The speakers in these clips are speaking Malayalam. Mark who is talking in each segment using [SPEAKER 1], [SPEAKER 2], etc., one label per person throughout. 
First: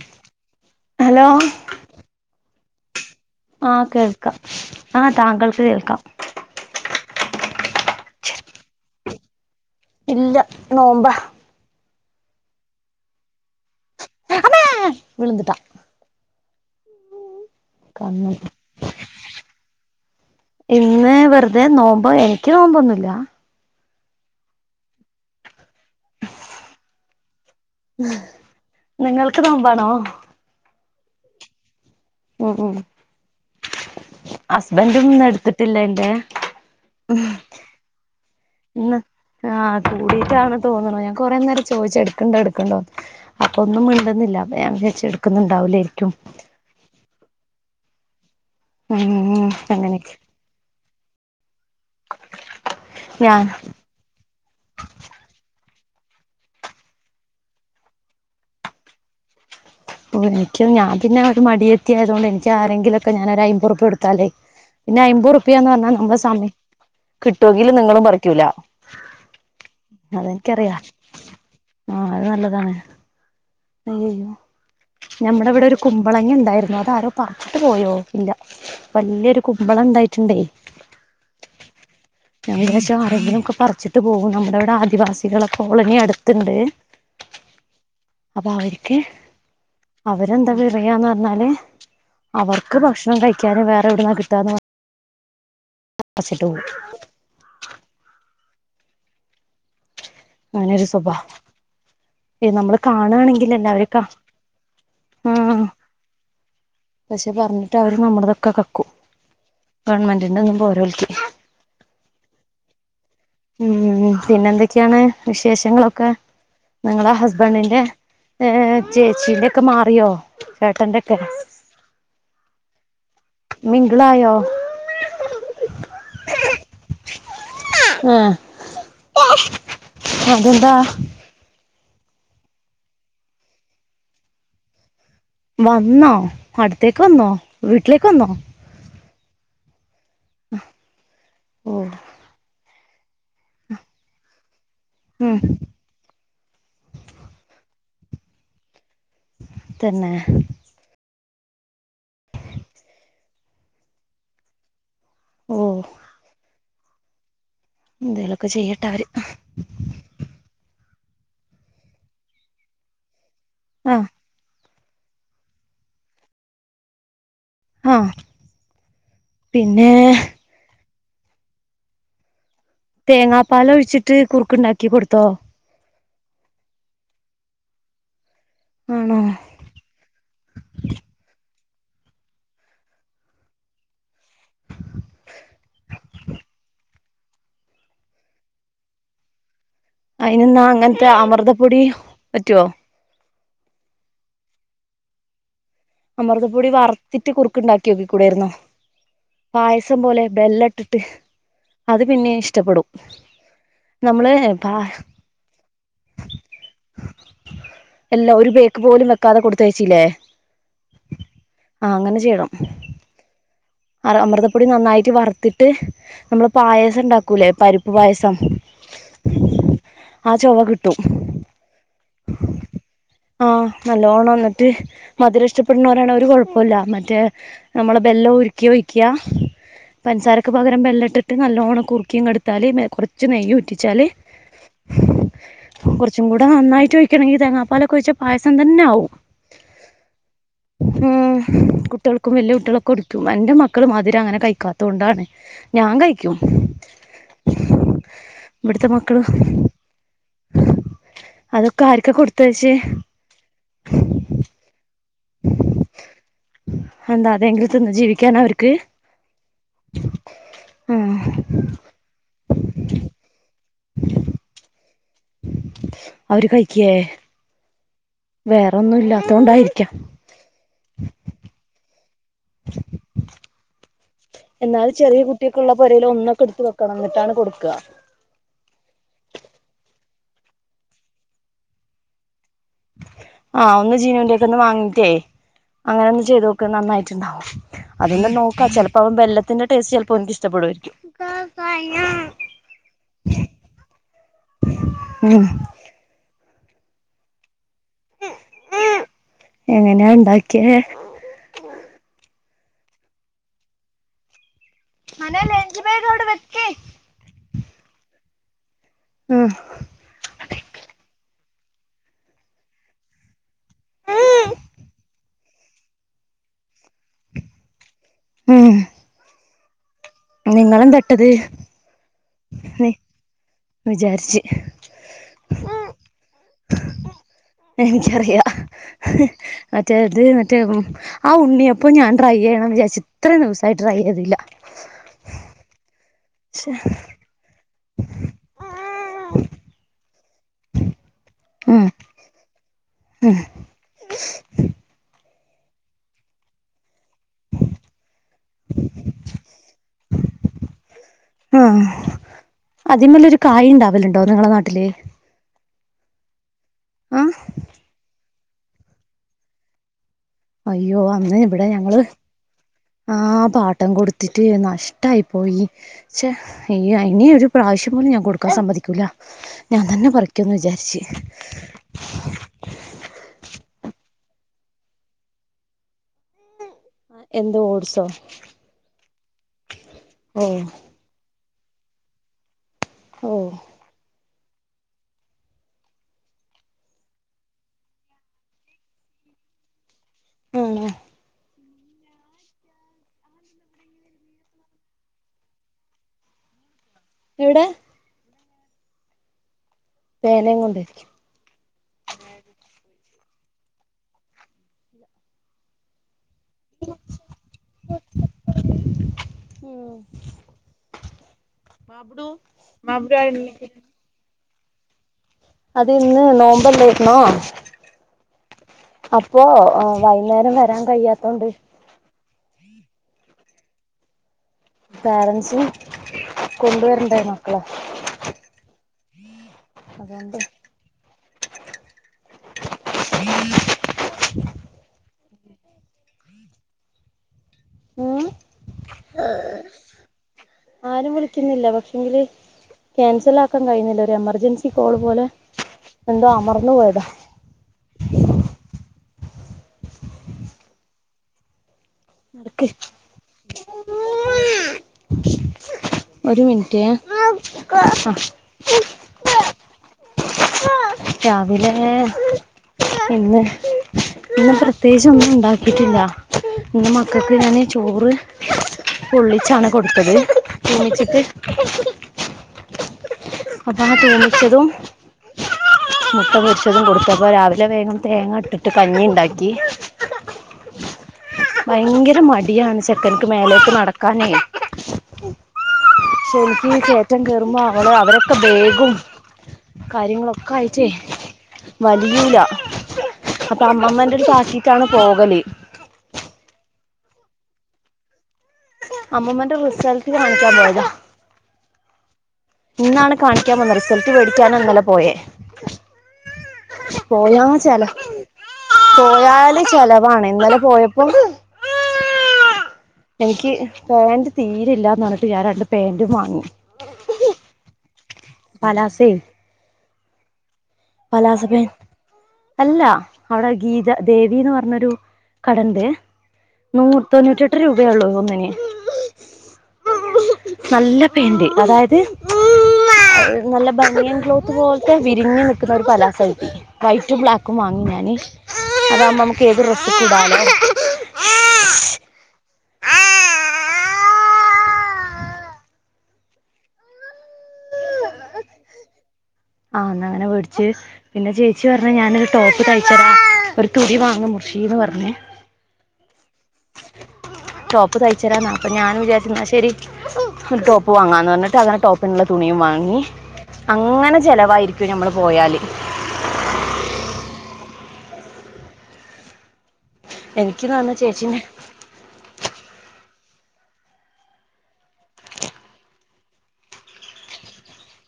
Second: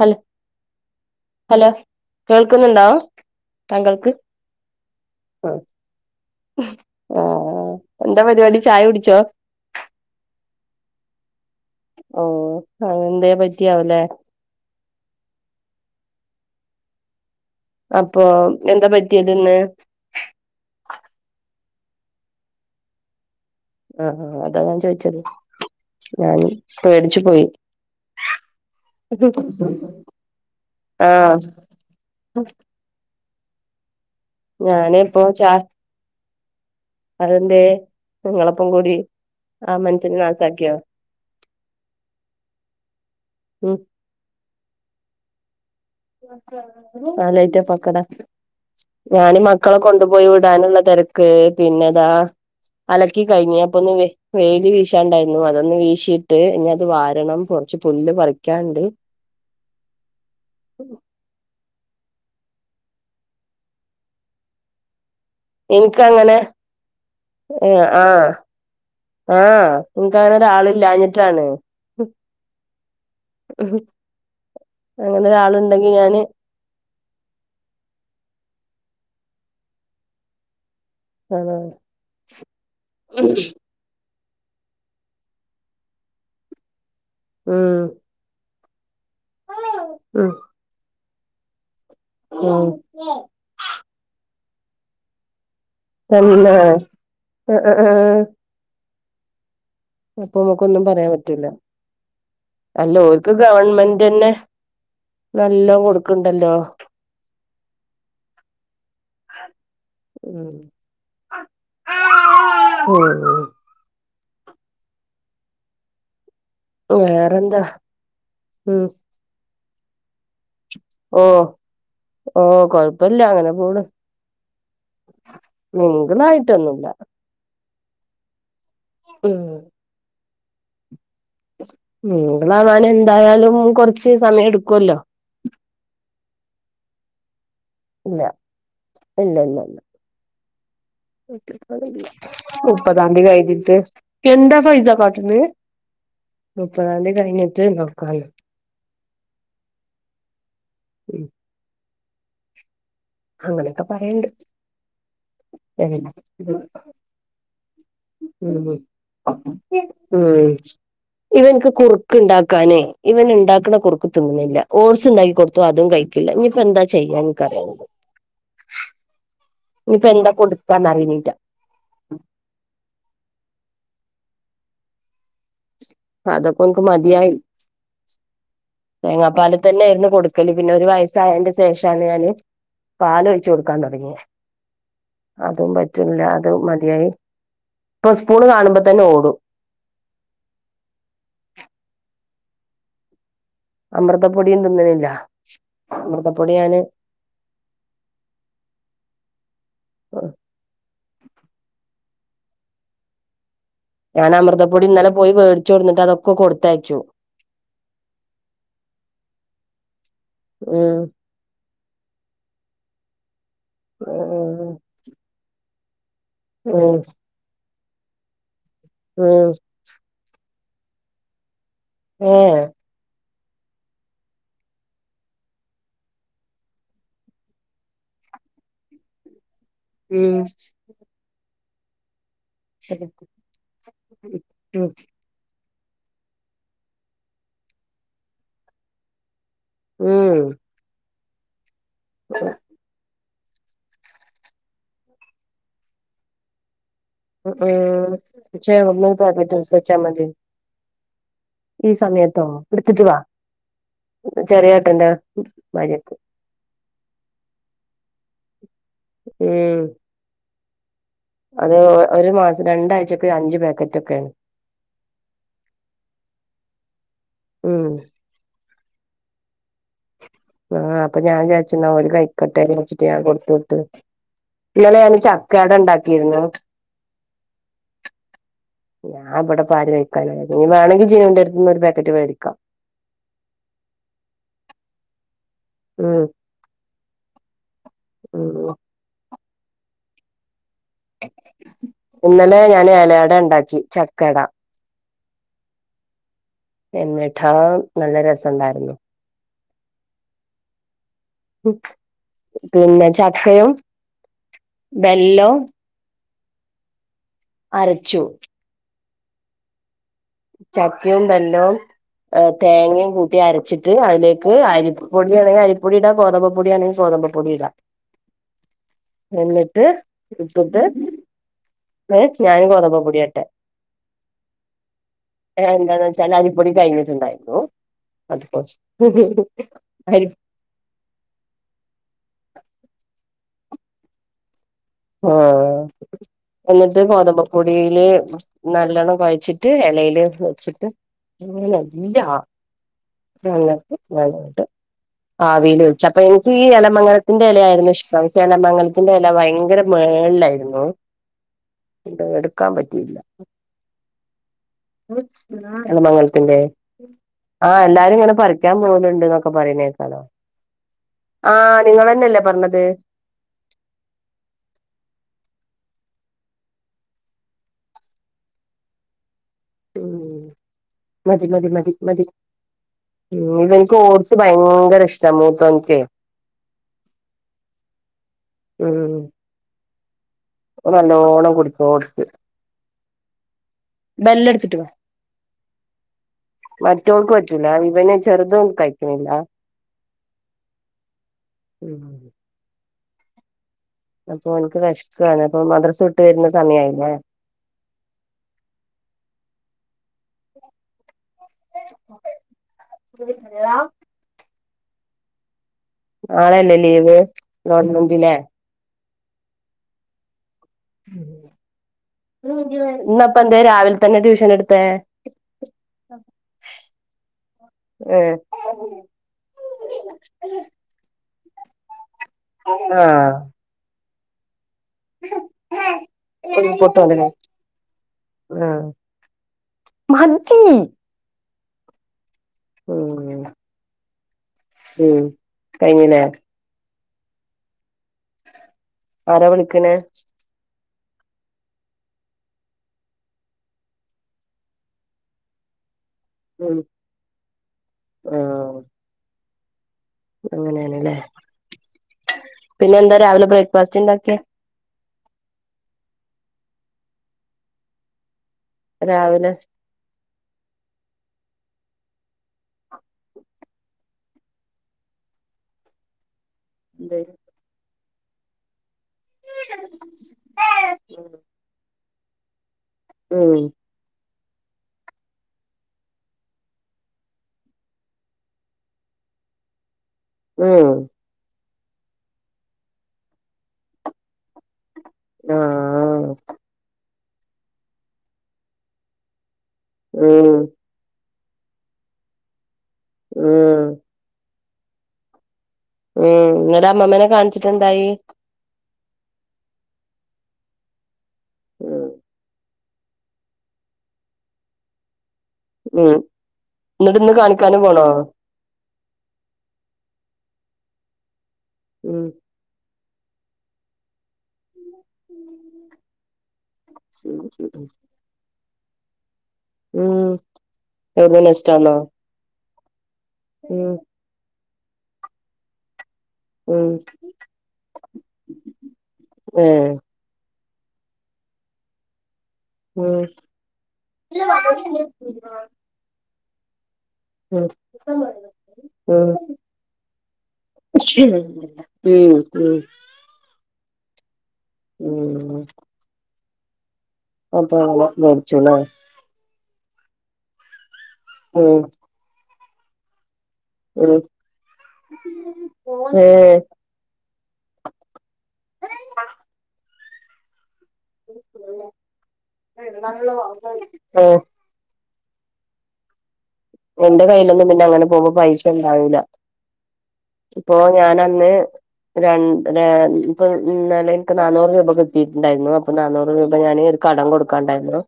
[SPEAKER 1] ഹലോ
[SPEAKER 2] ഹലോ
[SPEAKER 1] [unintelligible] ണ്ടോ
[SPEAKER 2] ആഹ് കേൾക്കാം ആഹ താങ്കൾക്ക് കേൾക്കാം
[SPEAKER 1] ഹോ എന്താ പരിപാടി ചായ കുടിച്ചോ
[SPEAKER 2] ഇല്ല നോമ്പ
[SPEAKER 1] ഓ അ എന്തേപറ്റിയാവലെ
[SPEAKER 2] വിള്ന്ത്ട്ടാ
[SPEAKER 1] അപ്പൊ
[SPEAKER 2] കണ്ണു
[SPEAKER 1] എന്താപറ്റിയതിന്ന്
[SPEAKER 2] ഇന്ന് വെറുതെ നോബൊ എനിക്ക് നോബൊന്നുല്ല
[SPEAKER 1] അഅ അതാ ഞാൻ ചോയ് ചത് ഞാൻ പേടിച്ച്പോയി
[SPEAKER 2] ഉ നിങ്ങൾക്ക് നോമ്പാണോ
[SPEAKER 1] ആഹ്
[SPEAKER 2] മ് മ്
[SPEAKER 1] ഞാന് ഇപ്പോ ചാ
[SPEAKER 2] ഹസ്ബൻ്റുംന്ന്എട്ത്ത്ട്ടില്ല എന്റെ
[SPEAKER 1] അതെന്തേ
[SPEAKER 2] ഹ് ആ
[SPEAKER 1] മനുഷ്യനെ
[SPEAKER 2] കൂടിട്ടാണ്
[SPEAKER 1] നാസാക്കിയോ
[SPEAKER 2] തോന്ന്ണ് ഞാൻ കൊറേ നേരം ചോയ്ച് എടുക്ക്ണ്ടോ എടുക്ക്ണ്ടോന്ന്
[SPEAKER 1] ഉം
[SPEAKER 2] അപ്പൊന്നും മിണ്ട്ന്നില്ല ഞാമ് വിജാരിച്ച് എട്ക്കുന്ന്ണ്ടാവുലെ
[SPEAKER 1] ആ ലൈറ്റോ ഫാക്കട
[SPEAKER 2] ഉം
[SPEAKER 1] മ്ച്ഞാൻമക്കളെ
[SPEAKER 2] അങ്ങനെയൊക്കെ
[SPEAKER 1] കൊണ്ട്പോയി വ്ടാനുള്ള തെരക് ക്പിന്നെതാ അലക്കി
[SPEAKER 2] ഞാൻ
[SPEAKER 1] കഴിഞ് അപ്പൊന്ന് വെ ഷിട്ട് ഇനി അത് വാരണം കുറച്ച് പുല്ല് പറിക്യാണ്ട്
[SPEAKER 2] ഓ നിക്ക് ഞാൻ പിന്നെ ഒരു മടിയെ [unintelligible] ആയത് കൊണ്ട് എനിക്കാ രെങ്കിലൊക്കെ ഞാനരു അയ്മ്പൊർപ്വ കൊടുത്താലെ പിന്നെ അയ്മ്പൊർ അപ്പിയാന്ന് പറഞ്ഞാൽ
[SPEAKER 1] എനിക്കങ്ങനെ
[SPEAKER 2] നമ്മൾസമയകിട്ടൊങ്ക്ൽ നിങ്ങളും
[SPEAKER 1] ആഹ്
[SPEAKER 2] പറിക്കൂല
[SPEAKER 1] ആഹ് എനിക്കങ്ങനെ
[SPEAKER 2] അതെനിക്കറിയാ
[SPEAKER 1] ഒരാളില്ലാഞ്ഞിട്ടാണ്
[SPEAKER 2] ആഹ് അത് നല്ലതാണ് അയ്യയ്യൊ
[SPEAKER 1] അങ്ങനെ
[SPEAKER 2] ഞമ്മ്ടെ വിടൊരു
[SPEAKER 1] ഒരാളുണ്ടെങ്കി ഞാന്
[SPEAKER 2] കുമ്പളങ്ങൺണ്ടായിര്ന്നു അതാരോ പറച്ചിട്ട് പോയോ ഇല്ല വല്യൊരു കുമ്പളം ണ്ടായിട്ടുണ്ടേ
[SPEAKER 1] ആഹ്
[SPEAKER 2] ഞാമ് വിചാരിച്ചാ
[SPEAKER 1] ഉം
[SPEAKER 2] ആരെങ്കിലും ക്കെ പറിച്ചിട്ട് പോം നമ്മുടവിട ആദിവാസികളെ കോളനി അട്ത്ത്ണ്ട്
[SPEAKER 1] ഉമ്
[SPEAKER 2] അപ്പം അവര്ക്ക് അവരെന്താ വിറയാന്ന്ർഞ്ഞാല്
[SPEAKER 1] ഉം
[SPEAKER 2] അവർക്ക് ഭക്ഷണം കഴിക്കാൻ വേറെ എവ്ട്ന്നാ കിട്ടന്ന് പറ
[SPEAKER 1] തന്നെ അ അആ അപ്പൊ നമുക്കൊന്നും പറയാമ് പറ്റൂല
[SPEAKER 2] എനമ്മള്
[SPEAKER 1] അല്ല ഓൽക്ക്
[SPEAKER 2] കാണാണെങ്കിൽ എല്ലാവര്ക്കാ
[SPEAKER 1] ഗവൺമെന്റന്നെ
[SPEAKER 2] ആഅ
[SPEAKER 1] നല്ലോ കൊടുക്ക്ണ്ടല്ലോ
[SPEAKER 2] പക്ഷെ പറഞ്ഞിട്ട് അവര് നമ്ടെതൊക്കെ കക്കും ഗവൺമെൻ്റിൻ്റന്ന് മ്പോര്
[SPEAKER 1] അആ ആമ്
[SPEAKER 2] മ് പിന്നെ ന്തൊക്കെയാണ് വിശേഷങ്ങളൊക്കെ
[SPEAKER 1] ഉം
[SPEAKER 2] നിങ്ങളെ
[SPEAKER 1] വേറെന്താ
[SPEAKER 2] ഹസ്ബൻൻ്റിൻ്റെ ഏ ചേച്ചീൻ്റെക്കെ മാറിയോ ചേട്ടന്റെ ഒക്കെ
[SPEAKER 1] ഓ ഓ കൊഴ്പ്പല്ല അങ്ങനെ പോണ്
[SPEAKER 2] മിംഗിളായോ
[SPEAKER 1] നിങ്ങ്ക്കൊന്നായിട്ടൊന്നുല്ല
[SPEAKER 2] ഹ്ആ
[SPEAKER 1] ഉമ്
[SPEAKER 2] അതെന്താ
[SPEAKER 1] [unintelligible] എന്തായാലും കൊറച്ച് സമയം എട്ക്കൊല്ലോ
[SPEAKER 2] വന്നോ അടുത്തേക്ക് വന്നോ വീട്ടിലേക്ക് വന്നോ
[SPEAKER 1] ഇല്ലല്ലല്ല
[SPEAKER 2] ഓ
[SPEAKER 1] [unintelligible] ക്കദാണ്ടി കയിഞ്ഞിട്ട്എന്താ ഫൈസാ
[SPEAKER 2] ഉം
[SPEAKER 1] ഫാതിമേ മുപ്പതാംതി കഴിഞ്ഞിട്ട് [unintelligible]
[SPEAKER 2] തന്നെ
[SPEAKER 1] ഉം
[SPEAKER 2] [unintelligible]
[SPEAKER 1] അങ്ങനൊക്കെ പറയ്ണ്ട്
[SPEAKER 2] ഓ
[SPEAKER 1] [unintelligible]
[SPEAKER 2] എന്തേലൊക്കെ
[SPEAKER 1] ഉംമ്
[SPEAKER 2] ചെയ്യട്ടെ അവര്
[SPEAKER 1] ഇവന്ക്ക് കുറുക്ക് ണ്ടാക്കാനേ ഇവൻ ണ്ടാക്ണ
[SPEAKER 2] ആ
[SPEAKER 1] കുറുക്ക് തിന്ന് ണ്ല്ല ഓർ്സ് ണ്ടാക്കി കൊടുത്തു അതും കഴിക്കില്ല ഇനിപ്പോ എന്താ ചെയ്യാൻ നിക്കറിയ
[SPEAKER 2] ഹ്
[SPEAKER 1] ഇനിപ്പൊ എന്താ കൊടുക്കാന്ന് അറഞ്ഞീറ്റ
[SPEAKER 2] തേങ്ങാപ്പാല് ഒഴിച്ചിട്ട് കുറുക്ക് ഉണ്ടാക്കി കൊടുത്തോ
[SPEAKER 1] അതക്കഓക്ക് മതിയയി
[SPEAKER 2] ആണോ
[SPEAKER 1] തേങ്ങാപ്പാല തന്നൊയിയിരുന്നു കൊടുക്കല് പിന്നെ ഒരു വയസ്സായണ്ട് സ് ശേഷാണ് ഞാന് പാല് ഒഴിച്ചു കൊടുക്കാൻ തുടങ്ങിയത് അതും പറ്റില്ല അത് മതിയായി ഇപ്പൊ സ്പൂണ് കാണുമ്പോ തന്നെ ഓടും.
[SPEAKER 2] അയിനിന്നാ അങ്ങനത്തെ അമൃതപ്പൊടി പറ്റുവോ
[SPEAKER 1] അമൃതപ്പൊടി എന്തൊന്നും ഇല്ല
[SPEAKER 2] അമൃതപ്പൊടി വറുത്തിട്ട് കുറക്ക് ഉണ്ടാക്കി നോക്കി കൂടൊയിരുന്നോ പായസം പോലെ ബെല്ല ഇട്ടിട്ട് അത് പിന്നെയ ഇഷ്ടപ്പെടും നമ്മള്
[SPEAKER 1] ഞാൻ അമൃതപ്പൊടി ഇന്നലെ പോയി മേടിച്ചു കൊടന്നിട്ട് അതൊക്കെ കൊടുത്തയച്ചു
[SPEAKER 2] എല്ലാ ഒരു ബേക്ക് പോലും വെക്കാതെ കൊടുത്തയച്ചില്ലേ
[SPEAKER 1] ഉം
[SPEAKER 2] ആ അങ്ങനെ ചെയ്യണം അമൃതപ്പൊടി
[SPEAKER 1] ഉം
[SPEAKER 2] നന്നായിട്ട് വറുത്തിട്ട് നമ്മള്
[SPEAKER 1] ഉം
[SPEAKER 2] പായസം ഉണ്ടാക്കൂലേ പരിപ്പ് പായസം
[SPEAKER 1] ഉം
[SPEAKER 2] ആ ചൊവ കിട്ടും
[SPEAKER 1] ഏ
[SPEAKER 2] ആ നല്ലോണം വന്നിട്ട് മധുര ഇഷ്ടപ്പെടുന്നവരാണ അവര് കൊഴപ്പില്ല മറ്റേ നമ്മളെ വെള്ളംഒഴിക്കുവെക്കുക
[SPEAKER 1] ഉം
[SPEAKER 2] പാൻസാരക്ക്പകരംവെള്ളഇട്ടാട്ട്നല്ലോണംകുറിക്കിഇങ്ങ് ത്തല് കൊറച്ച് നെയ്യ ഒറ്റിച്ചാല്
[SPEAKER 1] ഉം
[SPEAKER 2] കുറച്ചും കൂടെ നന്നായിട്ട് വയ്ക്കണമെങ്കിൽ തേങ്ങാപ്പാലൊക്കെ ഒഴച്ചാ പായസം തന്നെ ആകും
[SPEAKER 1] ഉം
[SPEAKER 2] കുട്ടികൾക്കും വല്ല്യകുട്ടികൾക്കുംകൊടുത്തു മന്റെ മക്കള് മതിരം അങ്ങനെ കഴിക്കാത്ത കൊണ്ടാണ് ഞാൻ കഴിക്കും
[SPEAKER 1] ഉ ഉം
[SPEAKER 2] ഇവിടുത്തെ മക്കള് അതൊക്കെ
[SPEAKER 1] ഈ
[SPEAKER 2] ആർക്കാ
[SPEAKER 1] സമയത്തോ
[SPEAKER 2] കൊടുത്തയച്ച്
[SPEAKER 1] എത്തിച്ച വ ചെറിഏട്ടന്റെ ഭാര്യയ്ക്ക്
[SPEAKER 2] എന്താ അതെങ്കിലന്ന് ജീവിക്കാനാ അവർക്ക്
[SPEAKER 1] ഉം
[SPEAKER 2] ഉം
[SPEAKER 1] അത് ഒരു മാസം രണ്ടാഴ്ചക്കെ അഞ്ച്പാക്കറ്റ് ഒക്കെയാണ്
[SPEAKER 2] അവര് കഴിക്കിയേ
[SPEAKER 1] ഉം
[SPEAKER 2] വേറെന്നും ഇല്ലാത്ത കൊണ്ടായിരിക്കാം
[SPEAKER 1] ആ അപ്പൊ ഞാൻ വിചാരിച്ഇന്നാ ഒരകഴിക്കെട്ട് എന്ന് വെച്ചിട്ട് ഞാൻ കൊടുത്തുവിട്ട്
[SPEAKER 2] എന്നാല് ചെറിയ കുട്ടിയക്കെ ഉള്ള പുരൽ ഒന്നൊക്കെ എടുത്ത് വെക്കണം എന്നിട്ടാണ് കൊടുക്ക
[SPEAKER 1] ഞാൻ അവിടെ പാല് കഴിക്കാനായിഇനി വേണമെങ്കിൽ ജീനുന്റെഎടുത്തുന്ന്ഒരുപാക്കറ്റ് മേടിക്കാം
[SPEAKER 2] ആ ഒന്ന് ജീനണ്ടിയൊക്കെ ഒന്ന് വാങ്ങിട്ടേ അങ്ങനെ
[SPEAKER 1] ഉം
[SPEAKER 2] ഒന്ന് ചെയ്ത് നോക്ക്‌ നന്നായിട്ടിണ്ടാവും. അതെന്ന് നോക്കാ
[SPEAKER 1] ഉം
[SPEAKER 2] ചിലപ്പോഅവെള്ളത്തിന്റെ ടേസ്റ്റ്ചെലപ്പാ അവന് ഇഷ്ടപ്പെടുവായിരിക്കും
[SPEAKER 1] ഇന്നലെ ഞാൻ ഏലയട ഇണ്ടാക്കി ചക്കട
[SPEAKER 2] ഉം
[SPEAKER 1] എന്നിട്ടാ നല്ല രസഉണ്ടായിരുന്നു.
[SPEAKER 2] എങ്ങനെയാ ഉണ്ടാക്കിയെ
[SPEAKER 1] മ് പിന്നെ ചക്കയും ബെല്ലവും
[SPEAKER 2] മനേലെഞ്ച്ബാഗ് അവിടെ ബക്ക്
[SPEAKER 1] അരച്ചു
[SPEAKER 2] മ്
[SPEAKER 1] ചക്കയും വെല്ലവും തേങ്ങയും കൂട്ടി അരച്ചിട്ട് അതിലേക്ക് അരിപ്പൊടി ആണെങ്കിൽ അരിപ്പൊടിഇടാം ഗോതമ്പ് പൊടി ആണെക്കിൽ ഗോതമ്പ് പൊടി ഇടാ
[SPEAKER 2] ഉം
[SPEAKER 1] എന്നിട്ട് ഇട്ടിട്ട്
[SPEAKER 2] നിങ്ങളെന്തട്ടത് ന്ന്
[SPEAKER 1] ഞാനഗോതമ്പ പൊടിയട്ടെ
[SPEAKER 2] വിചാരിച്ച്
[SPEAKER 1] ഏ എന്താന്ന് വച്ചാല് അരിപ്പൊടി കഴിഞ്ഞിട്ടുണ്ടായിരുന്നു
[SPEAKER 2] എനിക്കറിയാ മറ്റേത്
[SPEAKER 1] അരി
[SPEAKER 2] [unintelligible] ആ ഉണ്ണിയപ്പം ഞാൻ ട്രൈ ചെയ്യണം വിചാരി ച്ച ഇത്രയും ദിവസായിട്ട് ട്രൈ ചെയ്തില്ല
[SPEAKER 1] ആ
[SPEAKER 2] ശ്ശെ
[SPEAKER 1] എന്നിട്ട് ഗോതമ്പ പൊടി [unintelligible] നല്ലോണ്ണം കൊയച്ചിട്ട് എലേല് വെച്ചിട്ട് ഇങ്ങനെ അല്ലെ
[SPEAKER 2] ഉം
[SPEAKER 1] ഞങ്ങക്ക്
[SPEAKER 2] ഉം
[SPEAKER 1] [unintelligible] ആ ആവീൽ വെച്ചു അപ്പൊ എനിക്ക് ഈ എലമംഗലത്തിന്റെ എലയായിരുന്നു ഇഷ്ടം എലമംഗലത്തിന്റെ എല ഭയങ്കര മേളിലായിരുന്നു
[SPEAKER 2] ആ
[SPEAKER 1] എടുക്കാൻ പറ്റിയില്ല
[SPEAKER 2] അതിമല്ലരു കായണ്ടാവലുണ്ടോ നിങ്ങളെ നാട്ടില്
[SPEAKER 1] എലമങ്ങൽ പിന്നെ
[SPEAKER 2] ആഹ്
[SPEAKER 1] ആ എല്ലാരും ഇങ്ങനെ പറിക്കാൻ പോകുന്നുണ്ട് എന്നൊക്കെ പറയുന്ന കേക്കാല്ലോ
[SPEAKER 2] അയ്യോ അന്ന് ഇവിടെ ഞങ്ങള്
[SPEAKER 1] പറഞ്ഞത്
[SPEAKER 2] ആ പാട്ടം കൊടുത്തിട്ട് നഷ് ട്ടായി പോയി ക്ഷേ ഇനി ഒരു പ്രാവശ്യം പോലും ഞാൻ കൊടുക്കാൻ സമ്മതിക്കൂല ഞാൻ
[SPEAKER 1] ഉം
[SPEAKER 2] തന്നെ പറിക്കുംന്ന് വിചാരിച്ച്
[SPEAKER 1] മതി മതി മതി മതി ഉം ഇവൻ കോഴ്സ് ഭയങ്കര ഇഷ്ടാ മൂത്തോനിക്ക്
[SPEAKER 2] ആ എന്താ ഓഡ്സോ
[SPEAKER 1] ഉം ഓൻ നല്ലോണം കുടിക്കും ഓട്സ്
[SPEAKER 2] ഓ
[SPEAKER 1] ബെല്ല് എടുത്തിട്ട് വ മറ്റോവക്ക് പറ്റൂല ഇവന് ചെറുതൊന്നും കഴിക്കണില്ല
[SPEAKER 2] ആണോ
[SPEAKER 1] ഉം അപ്പൊ എനിക്ക് വെശക്ക് കാ ണ് അപ്പൊ മദ്രസ വിട്ട് വരുന്ന സമയായില്ല
[SPEAKER 2] എവിടെ വേനേം കൊണ്ടിരിക്കും
[SPEAKER 1] [unintelligible] നാളല്ലേ ലീവ് ഗവണ്മെന്റിലെ
[SPEAKER 2] ഉം ബാബുഡു ബാബുഡു
[SPEAKER 1] ഇന്നപ്പ എന്തേ
[SPEAKER 2] ആയിരുന്നില്ലേ
[SPEAKER 1] രാവിലെ തന്നെ ട്യൂഷൻ എടുത്തെ
[SPEAKER 2] അത് ഇന്ന് നോമ്പല്ലാരുന്നോ
[SPEAKER 1] ഏഹ്
[SPEAKER 2] അപ്പോ വൈയ്യുന്നേരം വരാൻ കയിയാത്തോണ്ട്
[SPEAKER 1] ആഹ്
[SPEAKER 2] പേരൻസും
[SPEAKER 1] [unintelligible]
[SPEAKER 2] കൊണ്ടുവരണ്ടേ മക്കളെ
[SPEAKER 1] ആ
[SPEAKER 2] അതുകൊണ്ട്
[SPEAKER 1] മതീ ഉം ഉം കയിഞ്ഞല്ലേ
[SPEAKER 2] ഉം
[SPEAKER 1] ആരാ വിളിക്കണെ
[SPEAKER 2] ആരും വിളിക്കുന്നില്ല പക്ഷെങ്കില് ക്യാൻസൽ ആക്കാൻ കഴിയുന്നില്ല ഒരു എമർജൻസി കോള് പോലെ എന്തോ അമർന്നു
[SPEAKER 1] ഉം
[SPEAKER 2] പോയതാ
[SPEAKER 1] അങ്ങനെയണല്ലേ
[SPEAKER 2] നടക്ക്
[SPEAKER 1] പിന്നെ എന്താ രാവിലെ ബ്രേക്ക്ഫാസ്റ്റ് ഇണ്ടാക്കിയെ
[SPEAKER 2] ഒരു മിനിറ്റ്
[SPEAKER 1] രാവിലെ
[SPEAKER 2] രാവിലെ ഇന്ന് ഇന്നും പ്രത്യേകിച്ച് ഒന്നും ഉണ്ടാക്കിട്ടില്ല ഇന്ന്
[SPEAKER 1] എന്തേനു?
[SPEAKER 2] മക്കൾക്ക് ഞാന് ചോറ് പൊള്ളിച്ചാണ് കൊടുത്തത് പൊള്ളിച്ചിട്ട്
[SPEAKER 1] ഉം
[SPEAKER 2] അപ്പ ആ തൂമ്പിച്ചതും മുട്ട പൊരിച്ചതും കൊടുത്തു അ പ്പോൾ രാവിലെ വേഗം തേങ്ങ ഇട്ടിട്ട് കഞ്ഞി എണ്ടാക്കി
[SPEAKER 1] ഉം
[SPEAKER 2] ഭയങ്കര മടിയാണ് ചെക്കനിക്ക് മേലേക്ക് നടക്കാനേ
[SPEAKER 1] ആ ആ
[SPEAKER 2] പക്ഷെ എനിക്ക് കയറ്റം കേയറുമ്പോ ആവളെ അവരയെക്കെ ബേഗും
[SPEAKER 1] ഉം
[SPEAKER 2] കാര്യങ്ങളൊക്കെ ആയിട്ടേ വലിയുല്ല അപ്പൊ
[SPEAKER 1] ഉം
[SPEAKER 2] അമ്മമ്മന്റെ അടുത്ത് ആക്കി ട്ടാണ് പോകല്
[SPEAKER 1] ഉം ഇന്നലെ അമ്മമ്മേനെ കാണിച്ചിട്ട് എന്തായി
[SPEAKER 2] അമ്മമ്മന്റെ റിസൾട്ട് കാണിക്കാൻ പോയതാ
[SPEAKER 1] ഉം
[SPEAKER 2] ഇന്നാണ് കാണിക്കാൻ വന്ന് റിസൾട്ട് മേടിക്കാനാ ഇന്നലെ പോയേ
[SPEAKER 1] ഉം എന്നിട്ട് ഇന്ന്
[SPEAKER 2] പോയാ
[SPEAKER 1] കാണിക്കാനും
[SPEAKER 2] ചെല
[SPEAKER 1] പോണോ
[SPEAKER 2] പോയാല് ചെലവാണ് ഇന്നലെ പോയപ്പോൾ
[SPEAKER 1] ഉം
[SPEAKER 2] എനിക്ക് പാന്റ് തീരെയില്ലന്ന് പറഞ്ഞിട്ട് ഞാൻ രണ്ട് പാന്റും വാങ്ങി പലാസയെ
[SPEAKER 1] ഉം എവിടുന്നാ നെസ്റ്റോന്നോ
[SPEAKER 2] അല്ല അവിടെ ഗീത ദേവിന്ന് പറഞ്ഞൊരു കടുണ്ട് നൂ
[SPEAKER 1] ഉം
[SPEAKER 2] തൊണ്ണൂറ്റെട്ട് രൂപയാള്ളു ഒന്നിന്
[SPEAKER 1] ഏഹ്
[SPEAKER 2] നല്ല പെയിന്റ് അതായത്
[SPEAKER 1] ഉം
[SPEAKER 2] നല്ല ബയൻ ക്ലോത്ത് പോലത്തെ വിരിഞ്ഞ് നിൽക്കുന്ന ഒരു വൈറ്റും ബ്ലാക്കും
[SPEAKER 1] ഉം
[SPEAKER 2] വാങ്ങി ഞാന് അതാവകുമ്പോ
[SPEAKER 1] ഉം
[SPEAKER 2] നമുക്ക് ഏത് ഡ്രസ്സ കൂടെ ഇടാലോ
[SPEAKER 1] ഉം ഉം ഉം അപ്പ അങ്ങനെ വേടിച്ചൂല്ലെ
[SPEAKER 2] ആ അങ്ങനെ മേടിച്ചു പിന്നെ ചേച്ചി
[SPEAKER 1] ഉം
[SPEAKER 2] പറഞ്ഞ് ഞാനൊരു ടോപ്പ തയ്ച്ച തരാ ഒരു തുണ്ടി
[SPEAKER 1] ഉം
[SPEAKER 2] വാങ്ങ് മുർശീന്ന് പറഞ്ഞേ
[SPEAKER 1] ഏഹ്
[SPEAKER 2] ടോപ്പ് തയ്ച്ചരാന്ന അപ്പൊ ഞാൻ വിചാരിച്ച എന്നാ ശരി ഉപ്പ് വാങ്ങാന്ന് പറഞ്ഞിട്ട് അങ്ങനെ ടോപ്പിനുള്ള തുണിയും വാങ്ങി അങ്ങനെ
[SPEAKER 1] ഏഹ്
[SPEAKER 2] ചിലവായിരിക്കും നമ്മൾ പോയാല്
[SPEAKER 1] എന്റെ കയ്യിലൊന്നും പിന്നെ അങ്ങനെ പോകുമ്പോ പൈസ ഉണ്ടാവൂല്ല
[SPEAKER 2] എനിക്ക്ന്ന്
[SPEAKER 1] ഇപ്പൊ
[SPEAKER 2] പറഞ്ഞ
[SPEAKER 1] ഞാൻ
[SPEAKER 2] ചേച്ചീന്റെ
[SPEAKER 1] അന്ന് രണ്ട് ര- അപ്പൊന്നല്ലെ എനിക്ക് നന്നൂറ് രൂപ കിട്ടിയിട്ടുണ്ടായിരുന്നു അപ്പൊ നന്നൂറ് രൂപ ഞാൻ ഒരു കടം കൊടുക്കാണ്ടായിരുന്നു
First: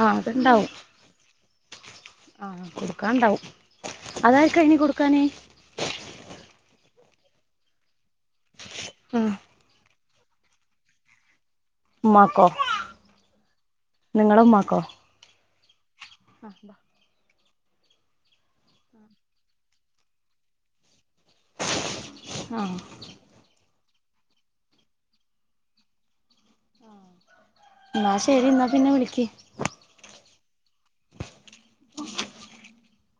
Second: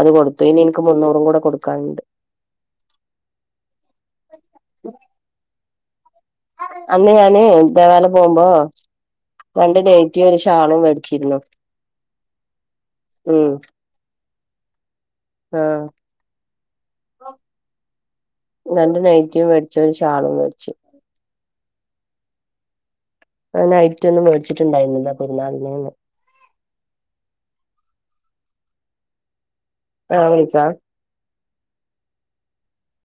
[SPEAKER 1] അത്
[SPEAKER 2] ആഹ്
[SPEAKER 1] കൊടുത്തു ഇനി
[SPEAKER 2] അത്ണ്ടാവും
[SPEAKER 1] എനിക്ക് മുന്നൂറും കൂടെ കൊടുക്കാനുണ്ട്
[SPEAKER 2] ആഹ് കൊടുക്കാണ്ടാവും അതായിരിക്കാ ഇനി കൊടുക്കാനേ
[SPEAKER 1] അന്ന് ഞാന് തേവാല പോകുമ്പോ
[SPEAKER 2] ഉം
[SPEAKER 1] രണ്ട് നൈറ്റി ഒരു ഷാളും മേടിച്ചിരുന്നു
[SPEAKER 2] ഉമ്മാക്കോ
[SPEAKER 1] ഉം
[SPEAKER 2] നിങ്ങള ഉമ്മാക്കോ
[SPEAKER 1] ആ രണ്ട് നൈയ്റ്റിം മേടിച്ചു ഒരു ഷാളും മേടിച്ചു
[SPEAKER 2] ആ
[SPEAKER 1] നൈറ്റിഒന്നും മേടിച്ചിട്ടുണ്ടായിരുന്നില്ലാ പൊരുന്നാളിനെന്ന്
[SPEAKER 2] ആ എന്നാ ശരി എന്നാ പിന്നെ വിളക്ക്
[SPEAKER 1] ആ അവനിക്കാ